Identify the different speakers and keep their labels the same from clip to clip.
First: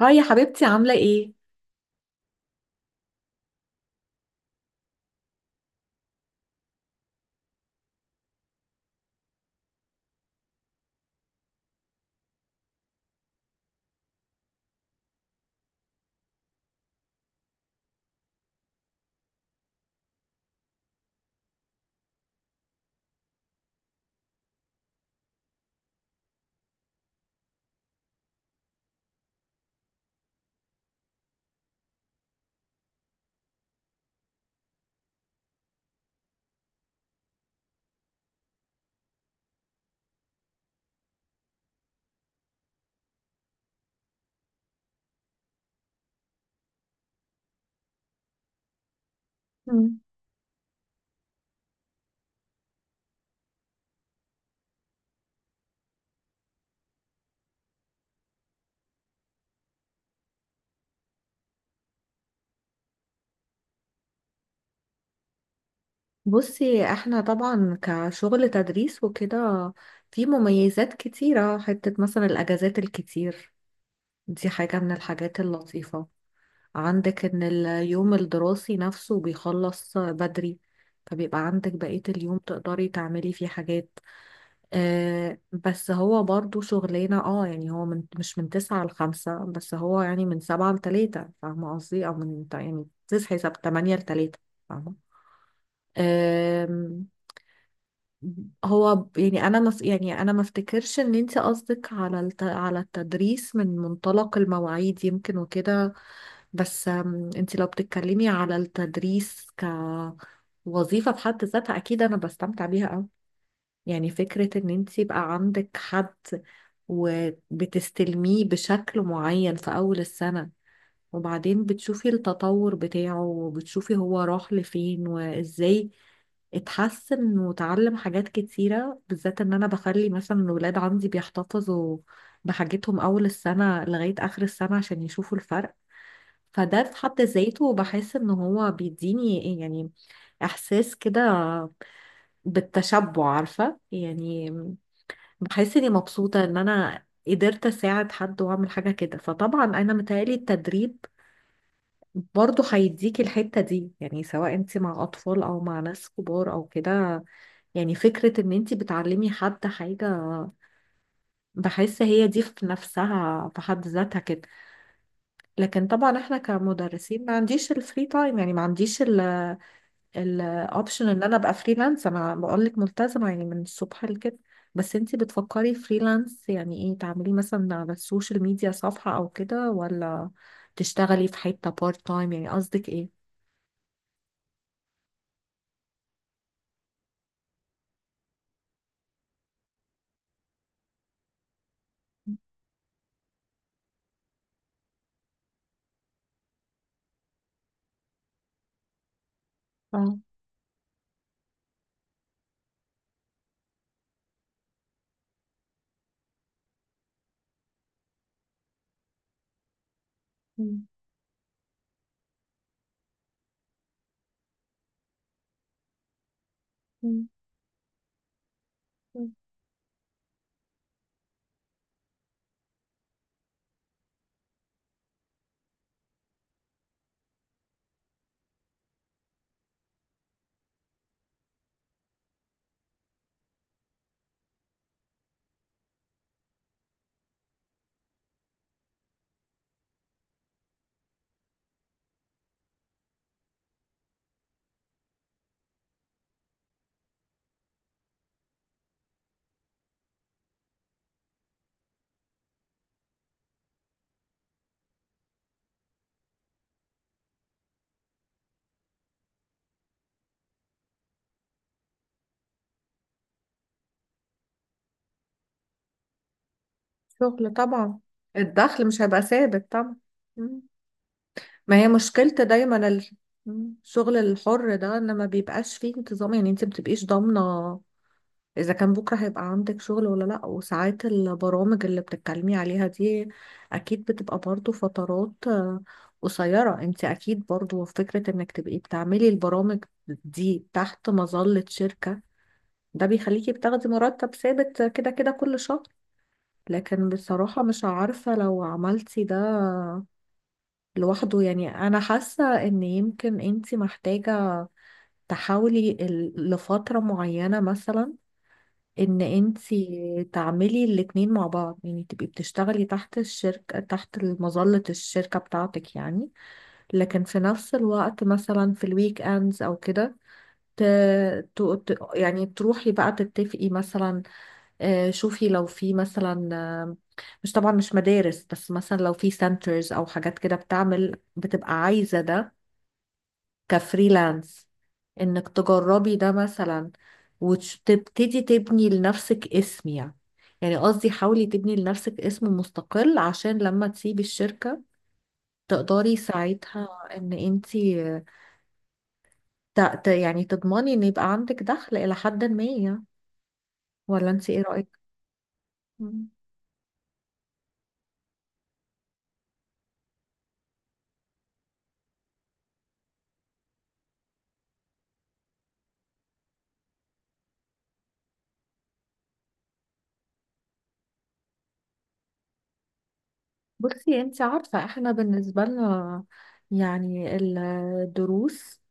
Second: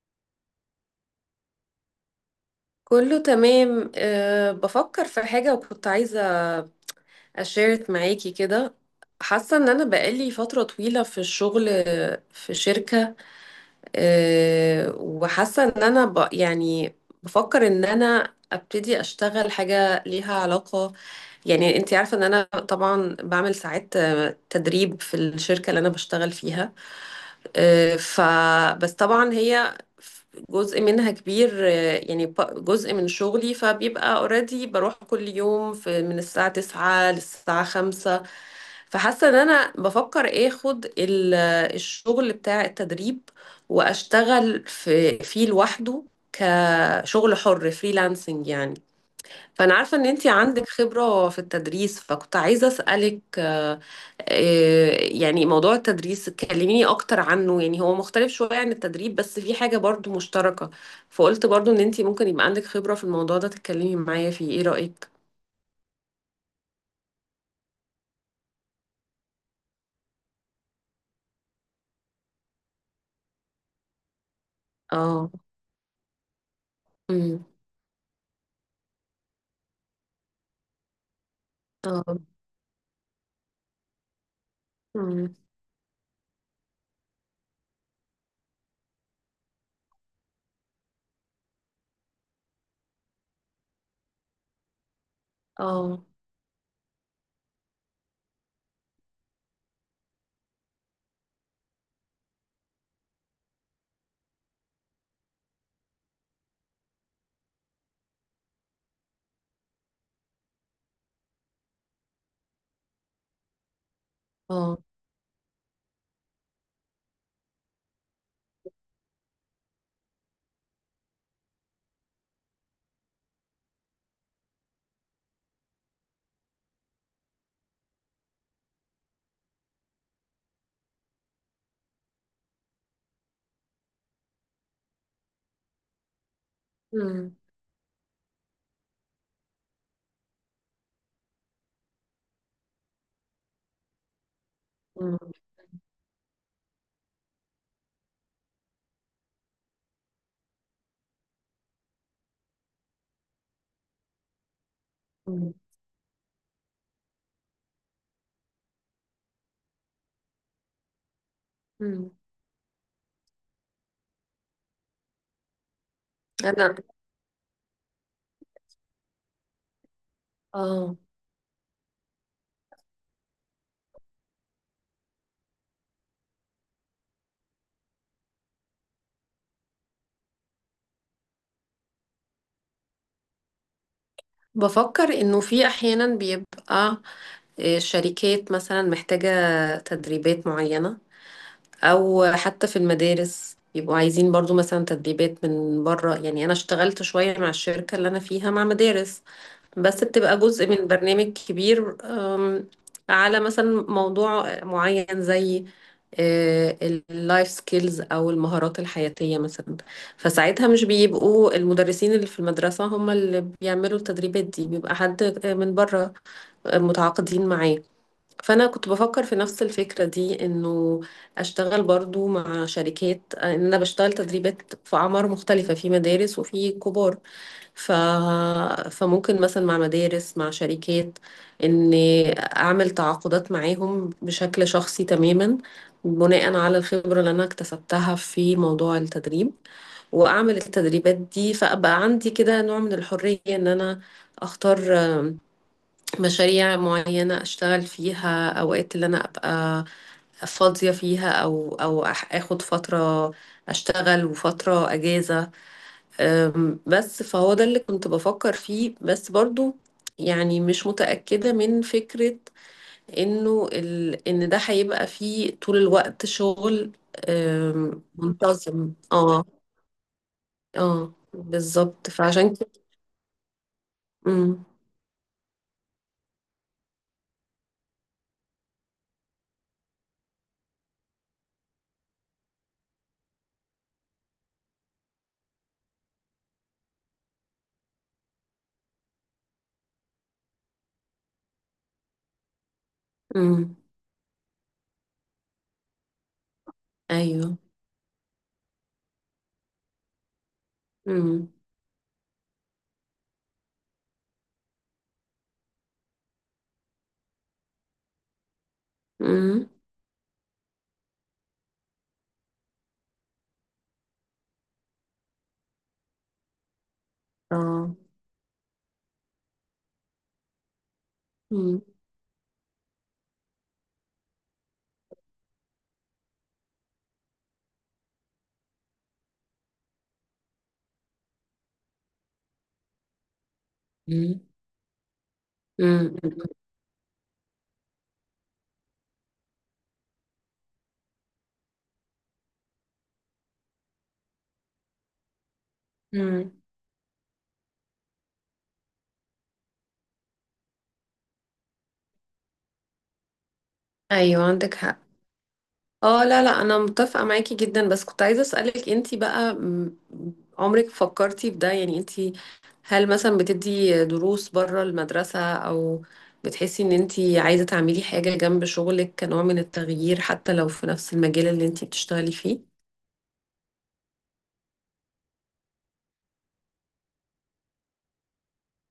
Speaker 1: هاي يا حبيبتي، عاملة ايه؟
Speaker 2: كله تمام، بفكر في حاجة وكنت عايزة أشارك معاكي كده. حاسة إن أنا بقالي فترة طويلة في الشغل، في شركة. وحاسة إن أنا ب يعني بفكر إن أنا أبتدي أشتغل حاجة ليها علاقة. يعني أنتي عارفة إن أنا طبعا بعمل ساعات تدريب في الشركة اللي أنا بشتغل فيها، آه، ف بس طبعا هي جزء منها كبير، يعني جزء من شغلي، فبيبقى اوريدي بروح كل يوم في من الساعة 9 للساعة 5. فحاسة ان انا بفكر اخد الشغل بتاع التدريب واشتغل فيه لوحده، كشغل حر فريلانسنج يعني. فأنا عارفة
Speaker 1: مم.
Speaker 2: إن أنتي عندك خبرة في التدريس، فكنت عايزة أسألك، يعني موضوع التدريس كلميني أكتر عنه. يعني هو مختلف شوية عن التدريب بس في حاجة برضو مشتركة، فقلت برضو إن أنتي ممكن يبقى عندك خبرة في الموضوع ده تتكلمي معايا فيه. إيه رأيك؟
Speaker 1: بصي، احنا طبعا كشغل تدريس وكده في مميزات كتيرة، حتة مثلا الأجازات الكتير دي حاجة من
Speaker 2: اه،
Speaker 1: الحاجات اللطيفة. عندك ان
Speaker 2: امم،
Speaker 1: اليوم الدراسي نفسه بيخلص بدري، فبيبقى عندك بقية
Speaker 2: اه،
Speaker 1: اليوم تقدري تعملي فيه حاجات.
Speaker 2: امم،
Speaker 1: بس هو برضو شغلانة، يعني هو من مش من تسعة لخمسة، بس هو يعني من سبعة لتلاتة، فاهمة قصدي؟ أو من يعني تصحي تمانية لتلاتة، فاهمة؟
Speaker 2: اه،
Speaker 1: أم، هو يعني انا مف يعني انا ما افتكرش ان انت قصدك على التدريس من منطلق المواعيد يمكن وكده. بس انت لو بتتكلمي على التدريس كوظيفة في حد ذاتها، اكيد انا بستمتع بيها قوي. يعني فكرة ان
Speaker 2: اه،
Speaker 1: انت يبقى عندك حد وبتستلميه بشكل معين في اول السنة، وبعدين بتشوفي التطور بتاعه وبتشوفي هو راح لفين وازاي اتحسن وتعلم حاجات كتيرة، بالذات ان انا بخلي مثلا الولاد عندي بيحتفظوا بحاجتهم اول السنة لغاية اخر السنة عشان يشوفوا الفرق. فده في حد
Speaker 2: امم،
Speaker 1: ذاته بحس ان هو بيديني يعني احساس كده بالتشبع، عارفة يعني.
Speaker 2: امم،
Speaker 1: بحس اني مبسوطة ان انا قدرت اساعد حد واعمل حاجة كده، فطبعا انا متهيألي التدريب برضه هيديكي الحتة دي، يعني سواء انت مع اطفال
Speaker 2: امم،
Speaker 1: او مع ناس كبار او كده. يعني فكرة ان انت بتعلمي حد حاجة، بحس
Speaker 2: أمم.
Speaker 1: هي دي في نفسها في حد ذاتها كده. لكن طبعا احنا
Speaker 2: أنا
Speaker 1: كمدرسين ما عنديش الفري تايم، يعني ما عنديش
Speaker 2: اه
Speaker 1: الاوبشن ان انا ابقى فريلانس، انا بقولك ملتزمة يعني من الصبح لكده. بس انت بتفكري فريلانس يعني ايه؟ تعملي مثلا على السوشيال ميديا صفحة او كده، ولا تشتغلي في حتة بارت تايم؟ يعني قصدك ايه؟
Speaker 2: بفكر انه في احيانا بيبقى، شركات مثلا محتاجة تدريبات معينة، او حتى في المدارس يبقوا عايزين برضو مثلا تدريبات من بره. يعني انا اشتغلت شوية مع الشركة اللي انا فيها مع مدارس، بس
Speaker 1: اه.
Speaker 2: بتبقى جزء من برنامج كبير، على مثلا موضوع معين زي اللايف سكيلز او المهارات الحياتية مثلا. فساعتها مش بيبقوا المدرسين اللي في المدرسة هم اللي بيعملوا التدريبات دي، بيبقى حد، من بره
Speaker 1: مم.
Speaker 2: متعاقدين معاه. فانا كنت بفكر
Speaker 1: مم.
Speaker 2: في نفس الفكره دي، انه اشتغل برضو مع شركات، ان انا بشتغل تدريبات في اعمار مختلفه، في مدارس وفي كبار. ف... فممكن مثلا مع مدارس مع شركات ان اعمل تعاقدات معاهم بشكل شخصي تماما، بناء على الخبره اللي انا اكتسبتها في موضوع التدريب، واعمل التدريبات دي، فابقى عندي كده نوع من الحريه ان انا اختار مشاريع معينة أشتغل فيها أوقات اللي أنا أبقى فاضية فيها، آخد فترة أشتغل وفترة أجازة. بس فهو ده اللي كنت بفكر فيه، بس برضو يعني مش متأكدة من فكرة إنه إن ده هيبقى فيه طول الوقت شغل،
Speaker 1: شغل طبعا، الدخل
Speaker 2: منتظم.
Speaker 1: مش هيبقى
Speaker 2: اه،
Speaker 1: ثابت طبعا. مم.
Speaker 2: اه
Speaker 1: ما هي
Speaker 2: بالظبط
Speaker 1: مشكلة
Speaker 2: فعشان كده.
Speaker 1: دايما مم. الشغل
Speaker 2: امم،
Speaker 1: الحر ده ان ما بيبقاش فيه انتظام، يعني انت ما بتبقيش ضامنة اذا كان بكرة هيبقى عندك شغل ولا لا. وساعات البرامج اللي بتتكلمي عليها دي اكيد بتبقى برضو فترات قصيرة. انت اكيد برضو فكرة انك تبقي بتعملي البرامج دي تحت مظلة شركة، ده بيخليكي
Speaker 2: امم،
Speaker 1: بتاخدي مرتب ثابت كده كده كل شهر. لكن
Speaker 2: ايوه،
Speaker 1: بصراحة مش عارفة لو عملتي ده لوحده
Speaker 2: امم،
Speaker 1: يعني، أنا حاسة إن يمكن أنتي محتاجة تحاولي لفترة معينة مثلا، إن
Speaker 2: امم،
Speaker 1: أنتي تعملي الاتنين مع بعض، يعني تبقي بتشتغلي تحت الشركة تحت مظلة الشركة بتاعتك يعني. لكن في نفس
Speaker 2: اه،
Speaker 1: الوقت مثلا في الويك أندز أو كده ت...
Speaker 2: مم.
Speaker 1: يعني تروحي بقى تتفقي مثلا، شوفي لو في مثلا، مش طبعا مش مدارس، بس مثلا لو في سنترز او حاجات كده بتعمل بتبقى عايزة ده
Speaker 2: مم.
Speaker 1: كفريلانس، انك تجربي
Speaker 2: مم.
Speaker 1: ده مثلا وتبتدي تبني لنفسك اسم. يعني قصدي حاولي تبني لنفسك اسم مستقل عشان لما تسيبي الشركة تقدري
Speaker 2: مم.
Speaker 1: ساعتها ان انتي يعني تضمني ان يبقى عندك دخل الى حد ما يعني. ولا
Speaker 2: ايوه
Speaker 1: انتي ايه
Speaker 2: عندك
Speaker 1: رأيك؟
Speaker 2: حق. اه، لا لا انا متفقه معاكي جدا، بس كنت عايزه اسالك انتي بقى، عمرك فكرتي في ده؟ يعني انتي هل مثلا بتدي دروس بره المدرسه، او بتحسي ان انتي عايزه تعملي حاجه جنب شغلك كنوع من التغيير حتى لو في نفس المجال اللي انتي بتشتغلي فيه؟
Speaker 1: بصي انت عارفة احنا بالنسبة لنا يعني الدروس،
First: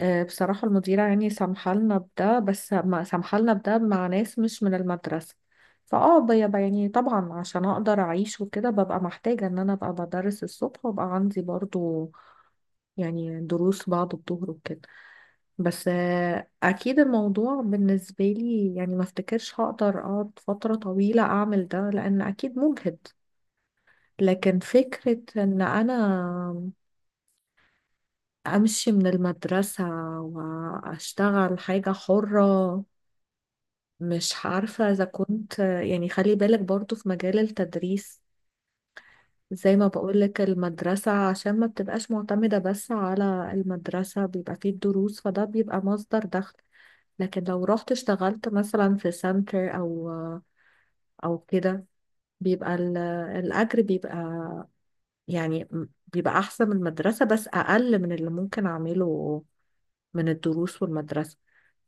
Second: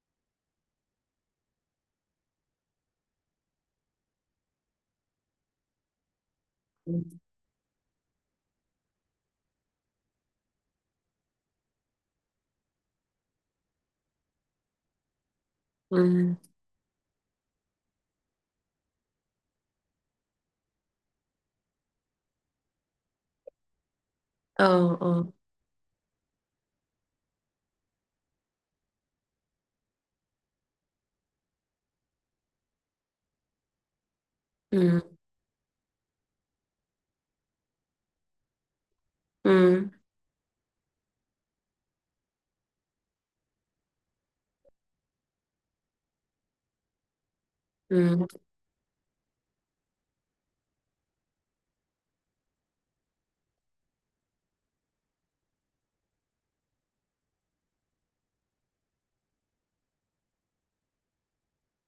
Speaker 1: بصراحة المديرة يعني سامحة لنا بده بس ما سامحة لنا بده مع ناس مش من المدرسة. بيبقى يعني طبعا عشان اقدر اعيش وكده ببقى محتاجة ان انا ابقى بدرس الصبح، وابقى عندي برضو يعني دروس بعد الظهر وكده. بس
Speaker 2: مم.
Speaker 1: اكيد الموضوع بالنسبة لي يعني ما افتكرش هقدر اقعد فترة طويلة اعمل ده لان اكيد مجهد. لكن
Speaker 2: اه،
Speaker 1: فكرة
Speaker 2: اه،
Speaker 1: إن أنا أمشي من المدرسة وأشتغل حاجة حرة، مش عارفة
Speaker 2: مم.
Speaker 1: إذا كنت يعني. خلي بالك برضو في مجال التدريس زي ما
Speaker 2: مم.
Speaker 1: بقولك، المدرسة عشان ما بتبقاش معتمدة بس على المدرسة بيبقى فيه الدروس، فده بيبقى مصدر دخل. لكن لو رحت
Speaker 2: مم.
Speaker 1: اشتغلت مثلا في سنتر أو كده، بيبقى الأجر بيبقى يعني بيبقى احسن من المدرسة بس اقل من اللي ممكن اعمله من الدروس والمدرسة.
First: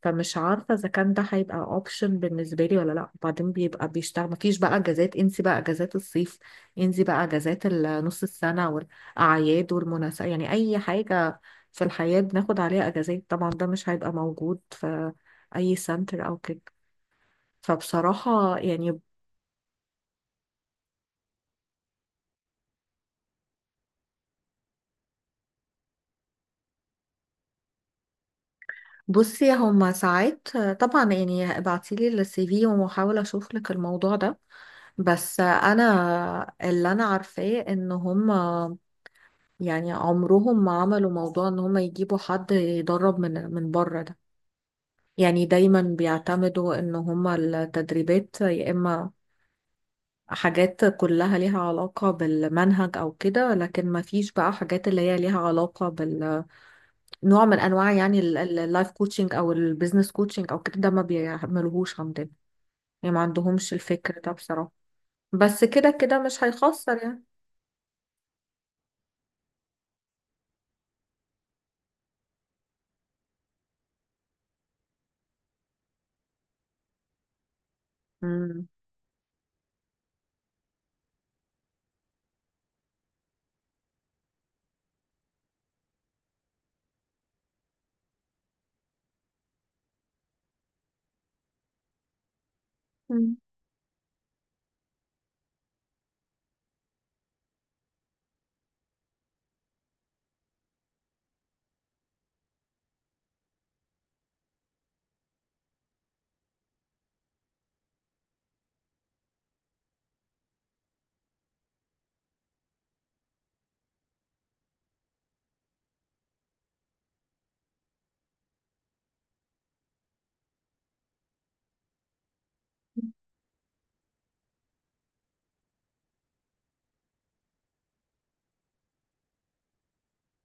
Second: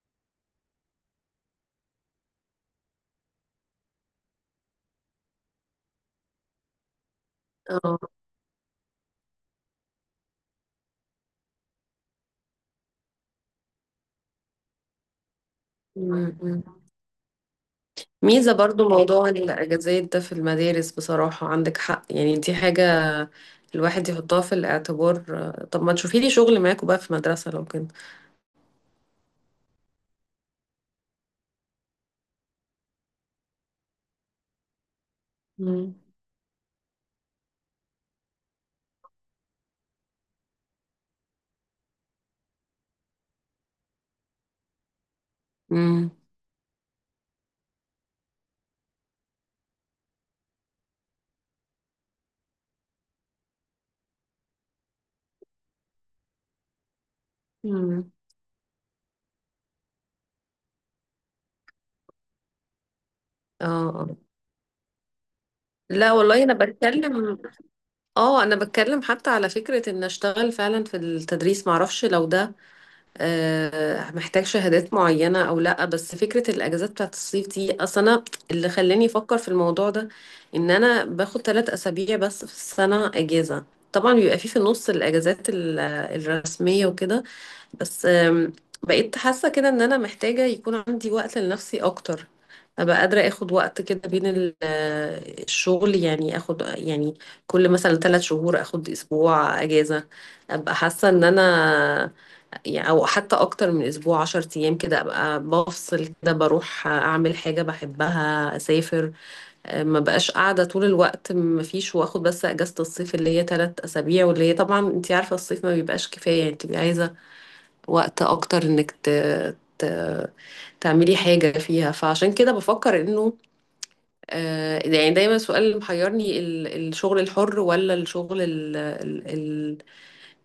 Speaker 1: فمش عارفة اذا كان ده هيبقى اوبشن بالنسبة لي ولا لا. وبعدين بيبقى بيشتغل مفيش بقى اجازات، انسي بقى اجازات الصيف، انسي بقى اجازات
Speaker 2: اه،
Speaker 1: نص السنة والاعياد والمناسبة، يعني اي حاجة في الحياة بناخد عليها اجازات طبعا ده مش هيبقى موجود في اي سنتر او
Speaker 2: مم.
Speaker 1: كده.
Speaker 2: مم. ميزة
Speaker 1: فبصراحة
Speaker 2: برضو
Speaker 1: يعني،
Speaker 2: موضوع الأجازات ده في المدارس، بصراحة عندك حق، يعني دي حاجة الواحد يحطها في الاعتبار. طب ما تشوفي لي شغل معاكوا بقى في مدرسة لو كده.
Speaker 1: بصي هما ساعات طبعا، يعني ابعتيلي السي في وهحاول اشوف لك الموضوع ده. بس
Speaker 2: مم.
Speaker 1: انا اللي انا عارفاه ان هما يعني عمرهم ما عملوا موضوع ان هما يجيبوا حد يدرب من بره ده، يعني دايما
Speaker 2: امم.
Speaker 1: بيعتمدوا ان هما التدريبات يا اما حاجات كلها ليها علاقة بالمنهج او كده، لكن ما فيش بقى حاجات اللي هي ليها علاقة بال نوع من انواع
Speaker 2: مم.
Speaker 1: يعني اللايف كوتشنج او البيزنس كوتشنج او كده، ده ما بيعملوهوش عندنا. يعني ما
Speaker 2: اه،
Speaker 1: عندهمش
Speaker 2: آه.
Speaker 1: الفكر ده بصراحة، بس كده
Speaker 2: لا
Speaker 1: كده مش
Speaker 2: والله انا
Speaker 1: هيخسر يعني.
Speaker 2: بتكلم، اه انا بتكلم حتى على فكرة ان اشتغل فعلا في التدريس، معرفش لو ده محتاج شهادات معينة أو لأ. بس فكرة الأجازات بتاعت الصيف دي أصلا أنا
Speaker 1: مم.
Speaker 2: اللي خلاني أفكر في الموضوع ده. إن أنا باخد 3 أسابيع بس في السنة أجازة، طبعا بيبقى في في النص الأجازات الرسمية وكده، بس بقيت حاسة كده إن أنا محتاجة يكون عندي وقت لنفسي أكتر. أبقى قادرة
Speaker 1: مم.
Speaker 2: آخد وقت كده بين الشغل، يعني آخد يعني كل مثلا 3 شهور آخد أسبوع أجازة. أبقى حاسة إن أنا يعني، او حتى اكتر من اسبوع، 10 ايام كده، ابقى بفصل كده بروح اعمل حاجة بحبها، اسافر، ما بقاش قاعدة طول الوقت. ما فيش، واخد بس اجازة الصيف اللي هي 3 اسابيع، واللي هي طبعا انت عارفة الصيف ما بيبقاش كفاية، يعني بتبقي عايزة وقت اكتر انك ت... تعملي حاجة فيها. فعشان كده بفكر انه، يعني دايما السؤال اللي محيرني الشغل الحر ولا الشغل ال-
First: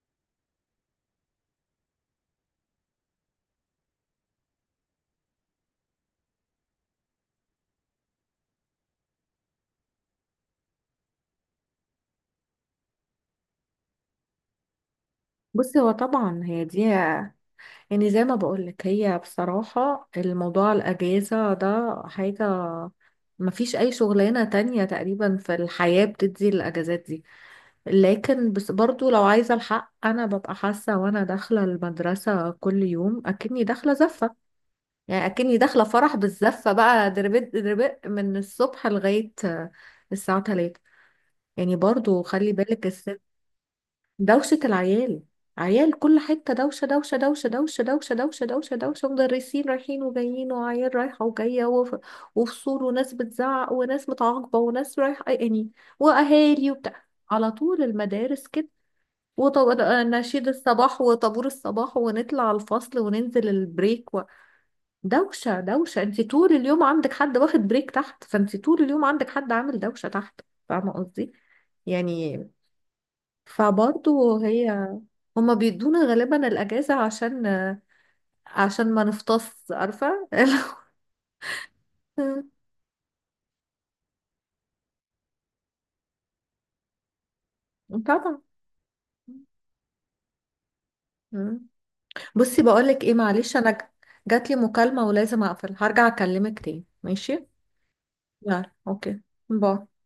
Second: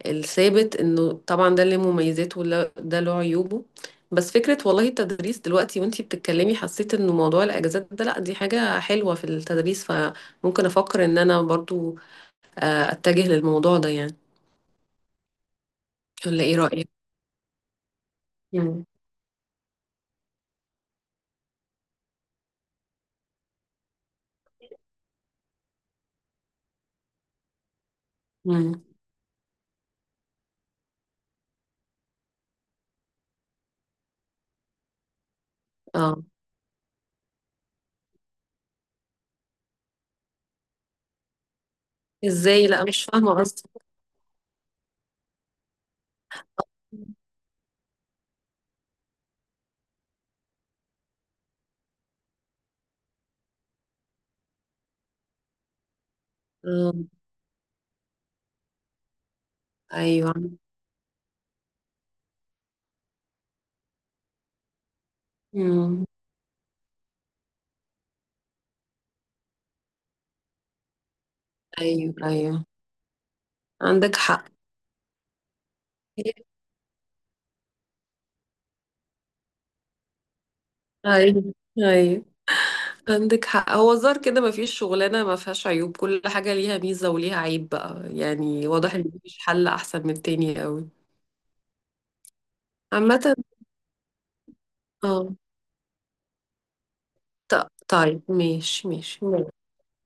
Speaker 2: الثابت. انه طبعا ده اللي مميزاته ولا ده له عيوبه. بس فكرة والله التدريس دلوقتي وانتي بتتكلمي، حسيت انه موضوع الاجازات ده، لا دي حاجة حلوة في التدريس، فممكن افكر ان انا برضو اتجه للموضوع ده يعني.
Speaker 1: بصي هو طبعا
Speaker 2: ولا ايه
Speaker 1: هي دي،
Speaker 2: رأيك؟
Speaker 1: يعني زي ما
Speaker 2: مم.
Speaker 1: بقولك هي بصراحة الموضوع الأجازة ده حاجة مفيش أي شغلانة تانية تقريبا في الحياة بتدي الأجازات دي. لكن بس
Speaker 2: مم.
Speaker 1: برضو لو عايزة الحق، أنا ببقى حاسة وأنا داخلة المدرسة كل يوم أكني داخلة زفة، يعني اكني داخله فرح
Speaker 2: اه
Speaker 1: بالزفه بقى. دربت دربت من الصبح لغايه الساعه 3. يعني برضو خلي
Speaker 2: ازاي؟ لا
Speaker 1: بالك
Speaker 2: مش
Speaker 1: الست
Speaker 2: فاهمة قصدي.
Speaker 1: دوشه العيال. عيال كل حته دوشه دوشه دوشه دوشه دوشه دوشه دوشه دوشه، مدرسين رايحين وجايين وعيال رايحه وجايه وفصول وناس بتزعق وناس متعاقبه وناس رايحه يعني، واهالي
Speaker 2: آه،
Speaker 1: وبتاع على طول المدارس كده. ونشيد
Speaker 2: ايوه.
Speaker 1: الصباح وطابور الصباح ونطلع الفصل وننزل البريك، دوشة دوشة.
Speaker 2: مم.
Speaker 1: انت طول اليوم عندك حد واخد بريك تحت، فانت طول اليوم عندك حد عامل دوشة تحت. فاهمة قصدي؟
Speaker 2: ايوه
Speaker 1: يعني
Speaker 2: ايوه عندك
Speaker 1: فبرضو
Speaker 2: حق.
Speaker 1: هي هما بيدونا غالبا الأجازة عشان ما نفطس، عارفة
Speaker 2: ايوه ايوه عندك حق. هو الظاهر كده ما فيش شغلانة ما فيهاش عيوب، كل حاجة ليها ميزة وليها عيب بقى.
Speaker 1: طبعا.
Speaker 2: يعني واضح ان مفيش حل احسن من التاني قوي.
Speaker 1: مم. بصي بقولك ايه،
Speaker 2: عامة،
Speaker 1: معلش انا جاتلي مكالمة
Speaker 2: اه.
Speaker 1: ولازم اقفل، هرجع اكلمك تاني، ماشي؟
Speaker 2: طيب
Speaker 1: يلا،
Speaker 2: ماشي
Speaker 1: اوكي،
Speaker 2: ماشي.
Speaker 1: باي.